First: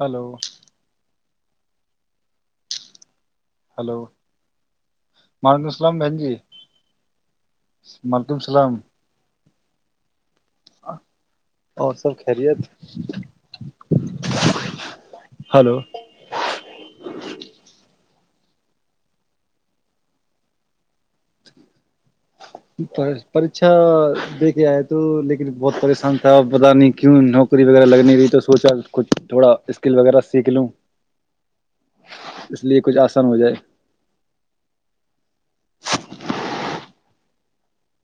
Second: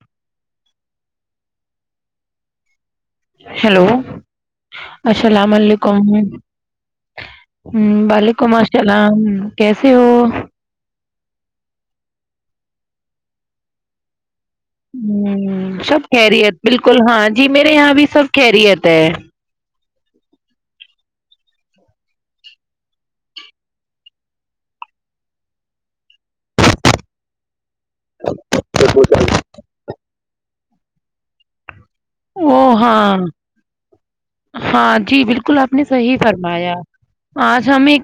hello hello hello السلام وعلیکم علیکم السلام بہن ہ جی وعلیکم السلام بالیکمسلام کیسے ہو اور سب خریت سب خریت بالکل ہاں جی میرے یہاں بھی سب خریتے پریچھا دے کے آئے تو لیکن بہت پریشان تھا پت نہیں کیوںو کری وغیرہ لگنے رہی تو سوچا کچ تھوڑا اسکل وغیرہ سیکھ لوں اس وہو لیے کچھ ہاں آسان ہو جائے ہاں جی بالکل آپ نے صحیح فرمایا آج ہمیں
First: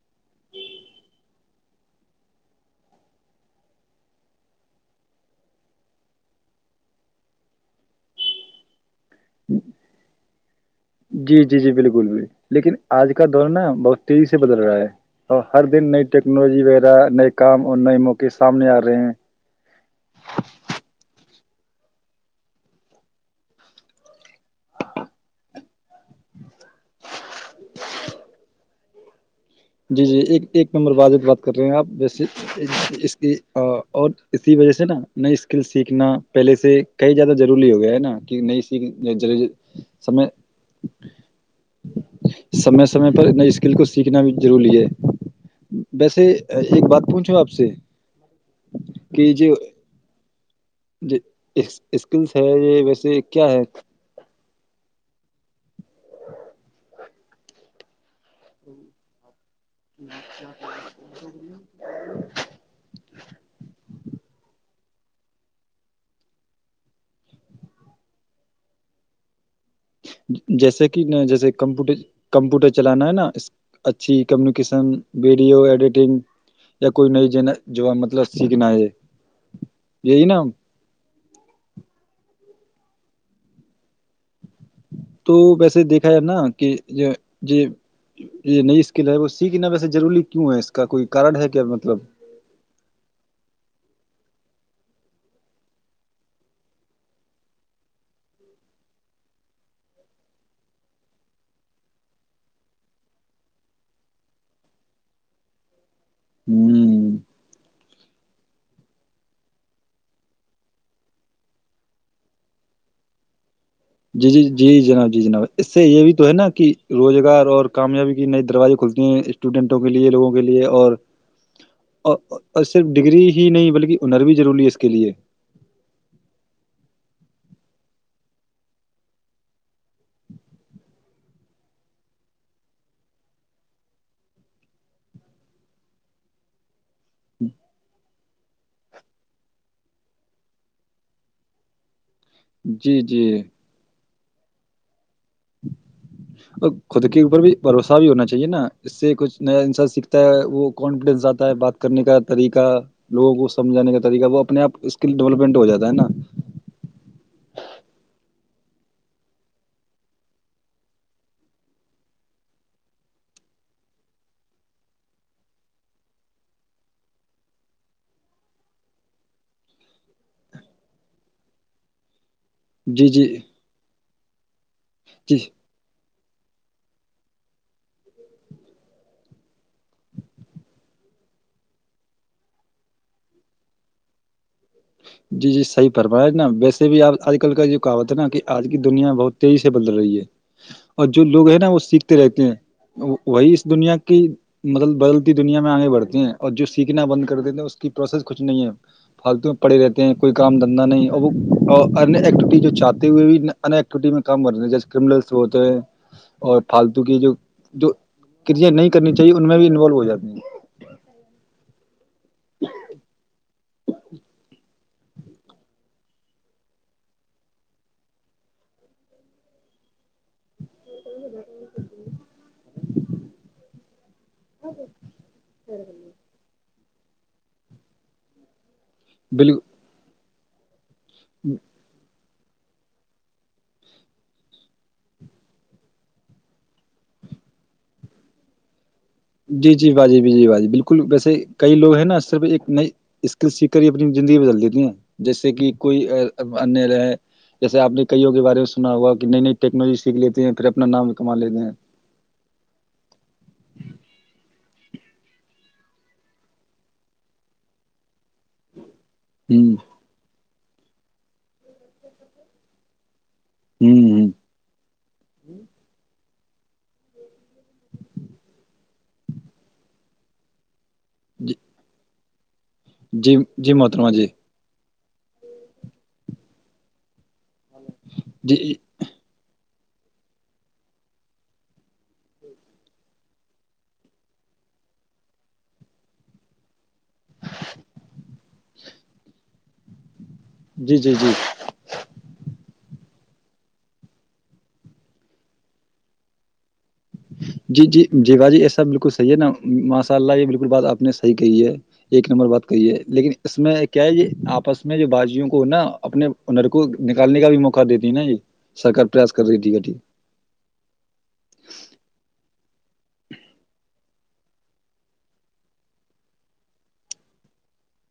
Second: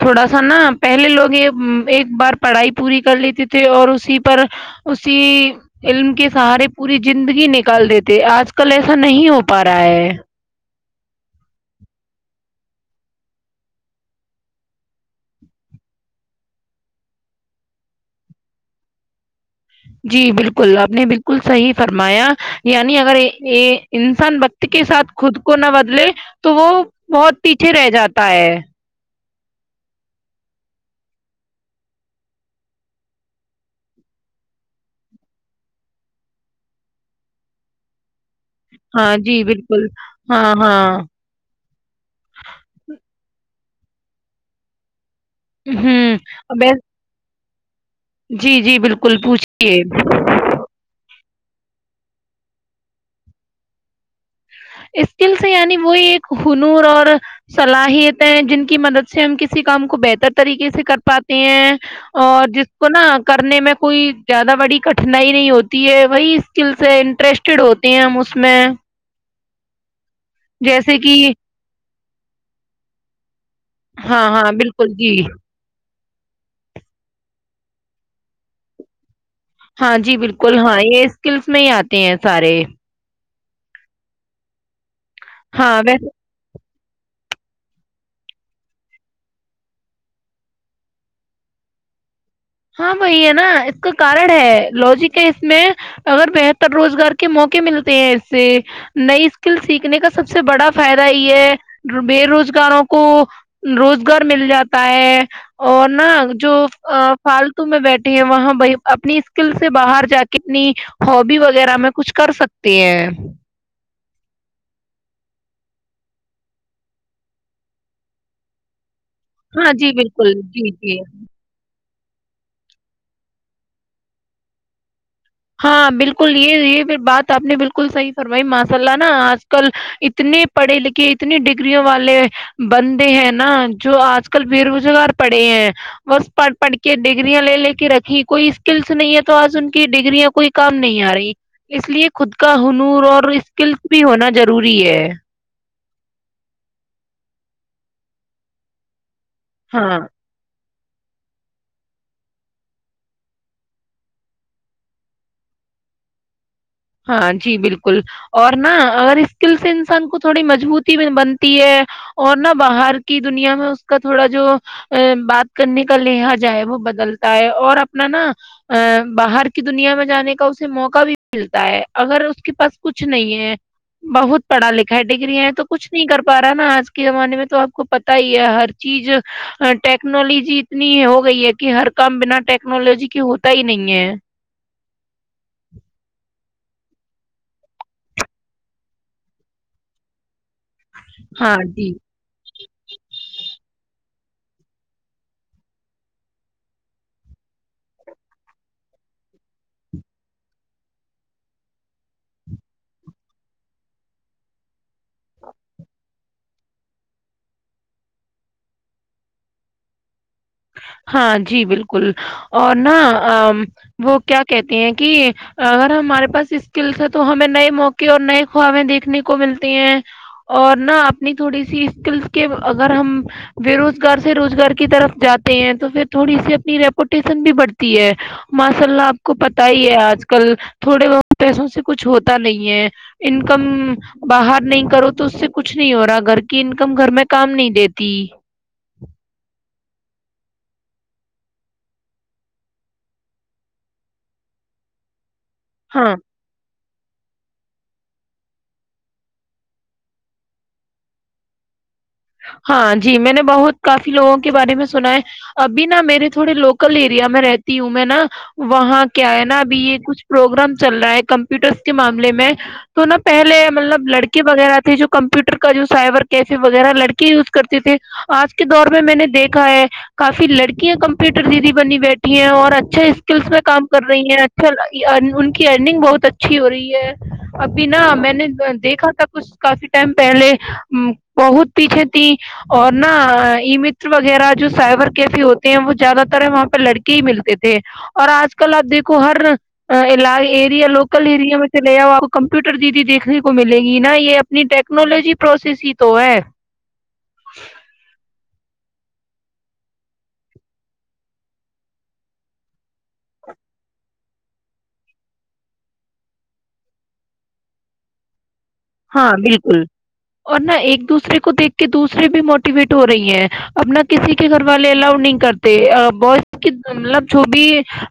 تھوڑا سا نا پہلے لوگ یہ ایک بار پڑھائی پوری کر لیتے تھے اور اسی پر اسی علم کے سہارے پوری زندگی نکال دیتے آج کل ایسا نہیں ہو پا رہا ہے جی جی جی بالکل بھی لیکن آج کا دور نا بہت تیزی سے بدل رہا ہے اور ہر دن نئی ٹیکنالوجی وغیرہ نئے کام اور نئے موقع سامنے آ رہے ہیں جی بالکل آپ نے بالکل صحیح فرمایا یعنی اگر انسان وقت کے ساتھ خود کو نہ بدلے تو وہ بہت پیچھے رہ جاتا ہے جی جی ایک ایک ممبر واضح بات کر رہے ہیں آپ ویسے اس اور اسی وجہ سے نا نئی اسکل سیکھنا پہلے سے کئی زیادہ ضروری ہو گیا ہے نا نئی ہاں جی بالکل س ہاں ہاں سمے سمے پر ن اس [inaudible] بالکل سیکھنا بھی جضر لیے [inaudible] ہوں ویسے بس ایک بات پوچھو آپ سے جی جی بالکل کہ جو پوچھیے اسکلس ہے یہ ویسے کیا ہے اسکل سے یعنی وہی ایک ہنور اور صلاحیت جن کی مدد سے ہم کسی کام کو بہتر طریقے سے کر پاتے ہیں اور جس کو نا کرنے میں کوئی زیادہ بڑی نہیں نہیں ہوتی ہے وہی سکل سے انٹرسٹڈ ہوتے ہیں ہم اس میں جیسے کہ ن جیسے کمپوٹر کمپیوٹر چلانا ہے نا اس اچھی ہاں ہاں کمیونیکیشن بالکل جی ویڈیو ایڈیٹنگ یا کوئی نئی ج جو مطلب سیکھنا ہے ہاں جی یہی نا بالکل ہاں یہ اسکلس میں ہی آتے ہیں سارے تو ویسے دیکھا نا کہ یہ یہ یہ نئی اسکل ہے وہ سیکھنا ویسے ضروری کیوں ہے اس کا کوئی کارن ہے کیا مطلب ہاں وہی ہے نا اس کا کارن ہے لوجک ہے اس میں اگر بہتر روزگار کے موقعے ملتے ہیں اس سے نئی اسکل سیکھنے کا سب سے بڑا فائدہ یہ ہے بے روزگاروں کو روزگار مل جاتا ہے اور نہا جو ہ فالتو میں بیٹھے ہیں وہاں ب اپنی اسکل سے باہر جا کے اپنی ہا بی وغیرہ میں کچھ کر سکتے ہیں جی جی جی جناب جی جناب اس سے یہ بھی تو ہے نا کہ روزگار اور کامیابی کے نئے دروازے کھلتے ہاں اسٹوڈنٹوں کے جی لیے لوگوں بالکل کے لیے جی اور جی اور صرف ڈگری ہی نہیں بلکہ اننر بھی ضروری ہے اس کے لیے ہاں بالکل یہ یہ بات آپ نے بالکل صحیح فرمائی ماشاء اللہ نا آج کل اتنے پڑھے لکھے اتنی ڈگریوں والے بندے ہیں نا جو آج کل بے روزگار پڑھے ہیں بس پڑ کہ ڈگرییا لے لے کے رکھی کوئی اسکلس نہیں ہے تو آج ان کی ڈگریاں کوئی کام نہیں آ رہی اس لیے خود کا جی ہنور جی اور اسکلس بھی ہونا ضروری ہے اور خود کے اوپر بھی بھروسہ بھی ہونا چاہیے نا اس سے کچھ نیا انسا ہاں سیکھتا ہے وہ کانفیڈینس آاتا ہے بات کرنے کا طریقہ لوگوں کو سمجھانے کا طریقہ وہ اپنے آپ اسکل ڈیولپمنٹ ہو جاتا ہے نا ہاں جی بالکل اور نہا اگر اسکل سے انسان کو تھوڑی مجبوتی بنتی ہے اور نہا باہر کی دنیا میں اس کا تھوڑا جو بات کرنے کا لہجا ہے وہ بدلتا ہے اور اپنا نا باہر کی دنیا میں جانے کا اسے موقع بھی ملتا اگر اس کے پاس کچھ جی جی نہیں ہے بہت پڑھ لکھا ہے جی ڈگگریاں تو کچ نہیں ارا نا آج کے زمانے میں تو آپ کو پتا ہی ہے ہر چیز ٹیکنالوجی اتنی ہو گئی ہے کہ ہر کام بنا ٹیکنالوجی کی ہوتا ہی نہیں ہے جی جی صحیح پرمایا نا ویسے بھی آپ آج کل کا جو کہوت ہے نا کہ آج کی دنیا بہت تیزی سے بدل رہی ہے اور جو لوگ ہاں ہیں نا وہ جی سیکھتے رہتے ہیں وہی اس دنیا کہ مطلب بدلتی دنیا میں آگے بڑھ ہیں اور جو سیکھنا بند کر دیتے ہیں اس کی پروسیس کچھ نہیں ہے فالتو پڑے رہتے ہیں کوئی کام دھندا نہیں اور وہ ایکٹیوٹی جو چاہتے ہوئے بھی ان ایکٹیوٹی میں کام کرتے ہیں جیسے کرمنلس ہوتے ہیں اور فالتو کی جو جو کریاں نہیں کرنی چاہیے ان میں بھی انوالو ہو جاتی ہیں ہاں جی بالکل بالکل اور نہ وہ کیا کہتے ہیں کہ اگر ہمارے پاس اسکلس ہے تو ہمیں نئے موقع اور نئے خوابیں دیکھنے کو ملتی ہیں اور نہ اپنی تھوڑی سی اسکلس کے اگر ہم بے روزگار سے روزگار کی طرف جات تو پھر تھوڑی سی ریپوٹیشن بھی بڑھتی ہے ماس اسللہ آپ کو بالکل پتہ ہی ہے آج کل تھوڑے بہت پیسوں سے کچھ ہوتے پ نہیں ہے انکم باہر نہیں کرو تو اس سے کچھ نہیں ہو رہا گھر کی انکم گھر میں کام نہیں دیتی جی جی باجی جی باجی بالکل ویسے کئی لوگ ہیں نا صرف ایک نئی اسکل سیکھ کر ہی اپنی زندگی بدل دیتی ہیں جیسے کہ کوئی ہاں ان ہیں جیسے آپ نے کئیوں کے بارے میں سنا ہوا کہ نئی نئی ٹیکنالوجی سیکھ لیتے ہیں پھر اپنا نام کما لیتے ہیں ہاں جی میں نے بہت کافی لوگوں کے بارے میں سنا ہے ابھی نا میرے تھوڑے لوکل ایریا میں رہتی ہوں میں نا وہاں کیا ہے نا ہ ابھی یہ کچھ پروگرام چل رہا ہے کمپیوٹرس کے معامل میں تو نا پہلے مطلب ہ ہ لڑکے وغیرہ تھے جو کمپیوٹر کا جو سائبر کیسے وغیرہ لڑکی یوز کرتے تھے آج کے دور میں میں نے دیکھا ہے کافی لڑکی ک کمپیٹر جی بنی بیٹھی اور اچھا اچھے جی اسکلس میں جی کام کر محترما رہی جی ہیں اچھا ان کی ارنگ بہت اچھی ہو رہی ہے ابھی نا میں نے جی جی دیکھا تھا کچھ کافی ٹائم پہلے بہت پیچھے تیں اور نہا ای متر وغیرہ جو سائبر کیفے ہوتے ہیں وہ زیادہ تر وہاں پہ لڑکے ہی ملتے تھے اور آج کل آپ دیکھو ہر ایریا جی لوکل جی ایریا میں چے آؤ آپ کمپیوٹر دییدی دیکھنے کو ملے گی نا یہ اپنی ٹیکنالوجی پروسیس ہی تو ہے جی جی جی گا جی ایس سب بالکل صحیح ہے نا ماشاء اللہ یہ بالکل بات آپ نے صحیح کہی ہے ایک نمبر بات کہی ہے لیکن اس میں کیا ہے یہ آپس میں جو باازیوں کو نا اپنے ار کو نکالنے کا بھی موقع دیتی ہے نا یہ سرکار ہاں پریاس کر رہی تھی بالکل گٹی اور نہ ایک دوسرے کو دیکھ کے دوسرے بھی موٹیویٹ ہو رہی ہے اپنا کسی کے گھر والے الاؤ نہیں کرتے بو مطلب جو بھی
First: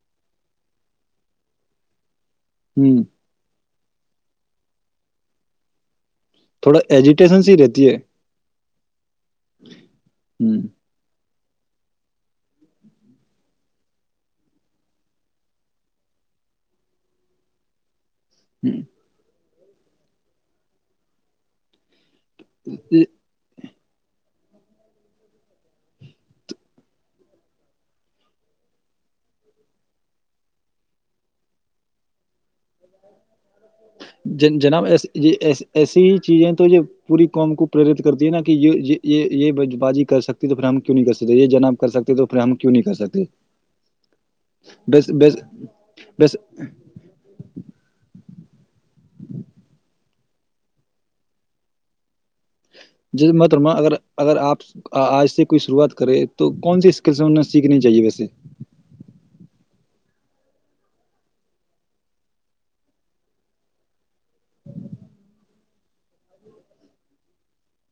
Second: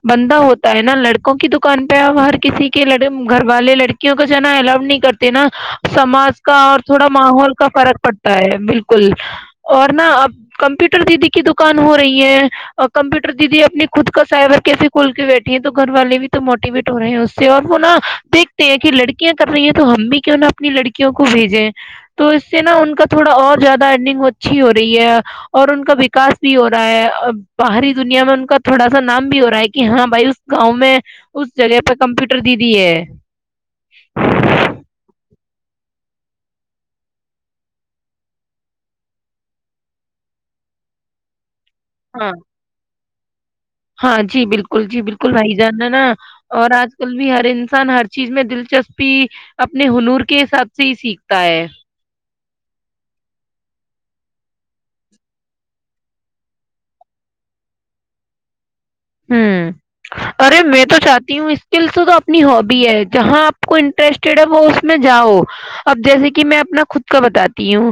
بندہ ہوتا ہے نا لڑکوں کی دکان پہ ہر کسی کے ہوں لڑے گھر والے لڑکے کیوںکہ جنا ہے لو نہیں کرتے نا سماج کا اور تھوڑا ایجیٹیشن ماحول سی کا رہتی ہے فرق پڑتا ہے بالکل اور نا اب ہ کمپیوٹر دیدی کی د کان ہو رہی ہے کمپیوٹر دیدی اپنی خود کا سائبر کیفے کھول کے بیٹھے ہیں تو گھر والے بھی تو موٹیویٹ ہو رہے ہیں اس سے اور وہ نا دیکھتے ہیں کہ لڑکیاں کر رہی ہیں تو ہم بھی کہ انہوں اپنی لڑکیوں کو بھیجیں تو اس سے نا ان کا تھوڑا اور زیادہ ارنگ ہوتا اچھی ہو رہی ہے اور ان کا وکاس بھی ہو رہا ہے اور باہری دنیا میں ان کا تھوڑا سا نام بھی ہو رہا ہے کہ ہاں بھائی اس گاؤں میں اس جگہ پہ کمپیوٹر دی دی ہے ج جناب ایس یہ ای ایسی ہی چیزیں تو جو پوری قوم کو پرییرت کرتی ہیں نا کہ یہ یہ بازی کر سکتی تو پھر ہم کیوں نہیں کر سکتے یہ جناب کرکتے تو ہاں پھر ہم کیوں نہیں کر سکتے ہاں جی بالکل جی بس بالکل بس بائی جاننا نا بس اور آج کل بھی ہر انسان ہر چیز میں دلچسپی اپنے ہنور کے حساب سے ہی سیکھتا ہے جیسے مترما ا اگر آپ آج سے کوئی شروعات کرے تو کون سی اسکلس انہیں سیکھنی چاہیے ویسے ہ ارے میں تو چاہتی ہوں اسکلس تو اپنی ہبی ہے جہاں آپ کو انٹرسٹیڈ ہے وہ اس میں جاؤ اب جیسے کہ میں اپنا خود کا بتاتی ہوں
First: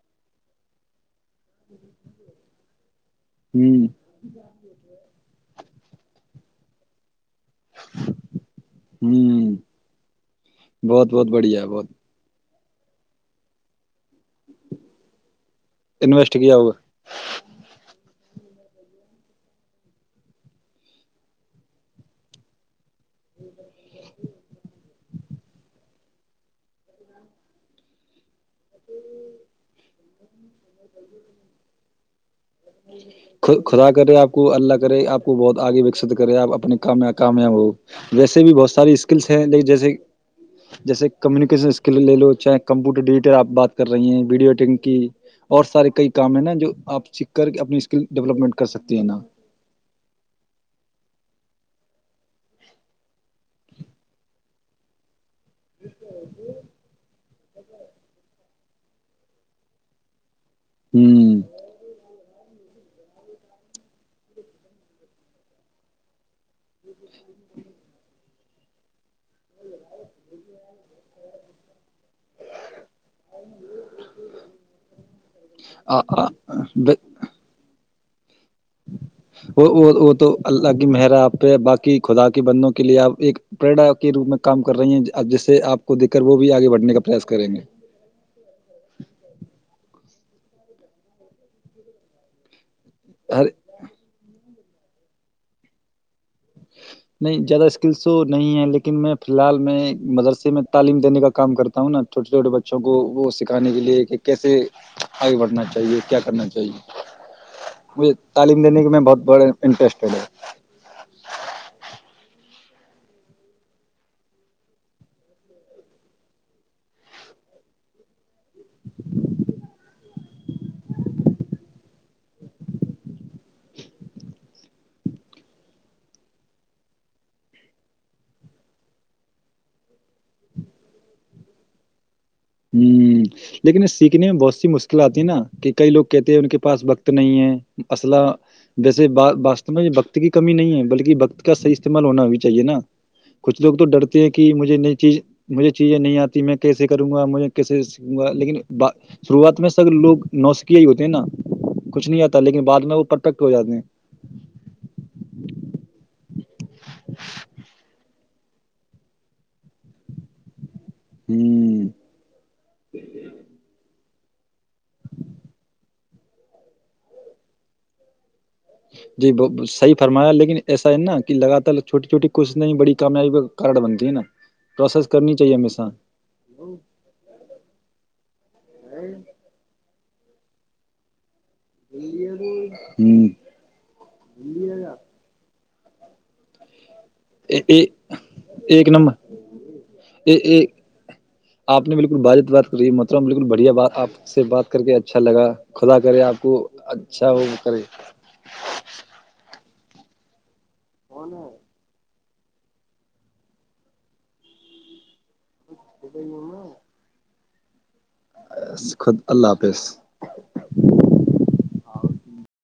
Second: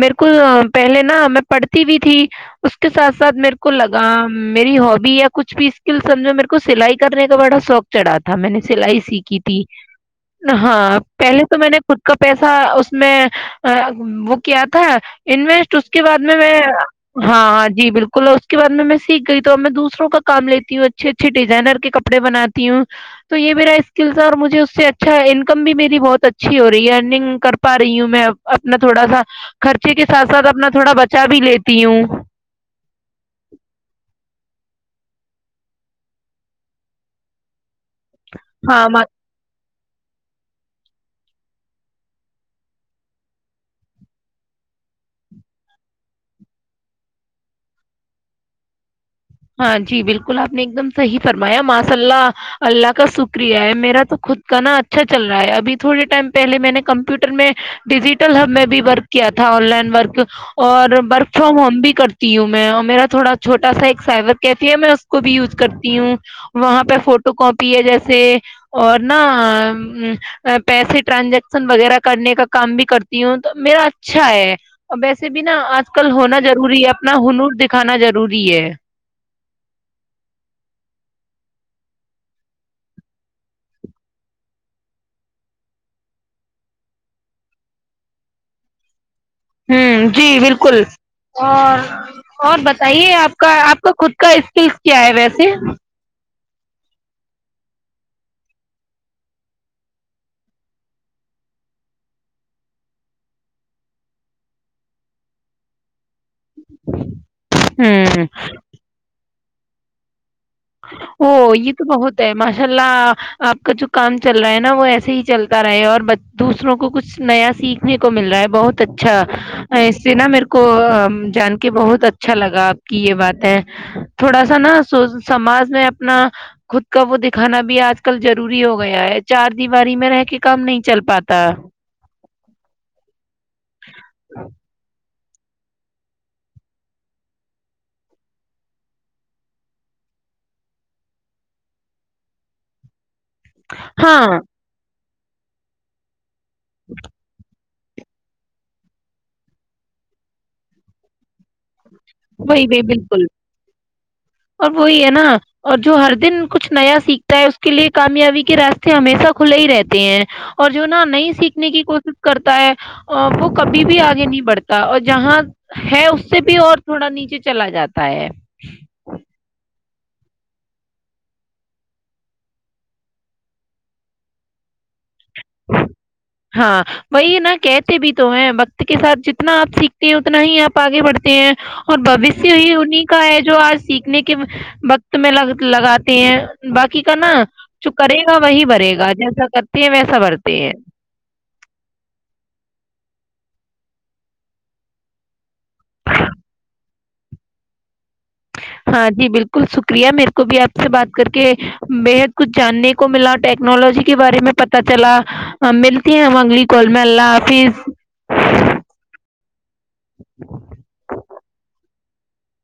میرے کو پہلے نا میں پڑھتی بھی تھی اس کے ساتھ سر میرے کو ہوں لگا میری ہابی ہے پیسکل سمجھو میرے کو سلائی کرنے بڑا شوق چڑھا تھا میں نے سلائی سیکھی ہوں تھی ہاں بہت بہت پہلے تو بڑھیا میں نے بہت خود کا پیسہ تھا اس میں وہ کیا تھا انویسٹ تو اس کے بعد انویسٹ میں کیا میں ہوا ہاں ہاں جی بالکل ک اس کے بع میں سیکھ گئی تو میں دوسروں کا تو کام لیتی ہوں اچھے اچھے ڈزائنر کے کپڑ بناتی ہوں تو یہ میرا اسکل اور مجھے اس سے اچھا انکم بھی میری بہت اچھی ہو رہی ہے ارنگ کر پا رہی ہوں میں اپنا تھوڑا سا خرچے کے ساتھ سھ اپنا تھوڑا بچا بھی لیتی ہوں خدا کرے آپ کو اللہ کرے آپ کو بہت آگے وکست کرے آپ اپنے کام کامیاب ہو ویسے بھی بہت ہاں ساری ما اسکلس ہیں لیک جیسے جیسے کمیونکیشن اسکل لے لو چاہے کمپیوٹر ڈییٹ آپ بات کر رہی ہیں ویڈیو ایڈٹنگ کی اور سارے کئی کام ہے نا جو آپ س کر کے اپنی اسکل ڈیولپمٹ کر سک ہیں ہاں جی بالکل آپ نے ایک دم صحی فرمایا ماس سلہ اللہ کا شکریہ ہے میرا تو خود کا نا اچھا چ رہا ہے اب تھوڑے ٹائم پہے میں نے کمپیوٹر میں ڈیجیٹل ہب میں بھی ورک کیا تھا آن لائن ورک اور ورک ہوں فرام ہوم بھی کرتی ہوں میں میرا تھوڑا چھوٹا سائبر کہتی ہے میں اس کو بھی یوز کرتی ہوں وہاں پہ فوٹو کاپی ہے جیسے اور نہا پیسے ٹرانزیکشن وغیرہ کرنے کا کام بھی کرتی ہوں تو میرا اچھا ہے اور ویسے بھی نا آج آ- کل ہونا ضروری ہے آ- اپنا ہنور دکھانا ضروری ضروری ہے وہ وہ وہ تو اللہ کی مہر آپ پہ باقی خدا کے بندوں کے لیے آپ ایک پریرا کے روپ میں کام کر رہی ہیں جس سے آپ کو دیکھ کر وہ بھی آگے بڑھنے کا پریاس کریں گے ہ جی بالکل اور اور ب صحیح ہے آپ ہر کا آپ کا خود کا کس کیا ہے ویسے نہیں زیادہ اسکلس تو نہیں ہے لیکن میں فی الحال میں مدرسے میں تعلیم دینے کا کام کرتا ہوں نا چھوٹے چھوٹے بچوں کو وہ سکھانے کے لیے کہ کیسے آگے بڑھنا چاہیے کیا کرنا چاہیے مجھے ہوں تعلیم دینے کے میں بہت بڑے انٹرسٹڈ ا یہ تو بہت ہے ماشاء اللہ آپ کا جو کام چل رہا ہے نا وہ ایسے ہی چلتا رہے اور دوسروں کو کچھ نیا سیکھنے کو مل رہا ہے بہت اچھا اس سے نا میرے کو جان کے بہت اچھا لگا آپ کی یہ بات ہے تھوڑا سا نا سو سماج میں اپنا خود کا وہ دکھانا بھی آج کل ضروری ہو گیا ہے چار دیواری میں رہ کے کام نہیں چل پاتا ہوں لیکن سیکھنے میں بہت سی مشکلات ا کہ کئی لوگ کہتے ہیں ان کے پس وقت نہیں ہے اصلہ ویسے واو میں وکت کی کمی نہیں ہے بلکہ وکت کا صحی استعمال ہونا بھی چاہیے نا کچھ لوگ تو ڈرتے ہاں ہیں کہ مجھے نئی چیز مجھے چیزیں نہیں آتی ج میں کیسے کروں جھے کیسے سوں گا لیکن شروعات میں س لوگ نوسکھیا ہی ہوتے ہیں نا کچھ نہیں آتا لیکن وہی بعد بی میں وہ بالکل پرفیکٹ ہو جاتے ہیں اور وہی ہے نا اور جو ہر دن کچھ نیا سیکھتا ہے اس کے لیے کامیابی کے راستے ہمیشہ کھلے ہی رہتے ہیں اور جو نا نہیں سیکھنے کی ہوں کوشش کرتا ہے وہ کبھی بھی آ نہیں بڑھتا اور جہاں ہے اس سے بھی اور تھوڑا نیچے چلا جاتا ہے جی وہ صحی فرمایا لیکن ایسا ہے نا کہ لگاتار چھوٹی چھوٹی کوشش نہیں بڑی کامیابی کا کار بنتی ہے نا پروسیس کرنی چاہیے ہمیشہ ہاں وہی نا کہتے بھی تو ہیں وقت کے ساتھ جتنا آپ سیکھتے ہیں اتنا ہی آپ آگے بڑھتے ہیں اور بوشیہ ہی انہیں کا ہے ہ جو آج سیکھنے کے وقت میں لگتا لگاتی ہیں باقی کرنا جو کرے گا وہی ایک بڑے گا نمبر جیسا کرتے ہیں ویسا برتا اے- آپ نے بالکل بجت بات کری ہے م بالکل بڑھیا بات آپ سے بات کر کے اچھا لگا خدا کرے آپ کو اچھا وہ کرے ہاں جی بالکل شکریہ میرے کو بھی آپ سے بات کر کے بےحد کچھ جاننے کو ملا ٹیکنالوجی کے بارے میں پتا چلا آ ملتتی ہیں مگل اللہ ال پیز خود اللہ حافظ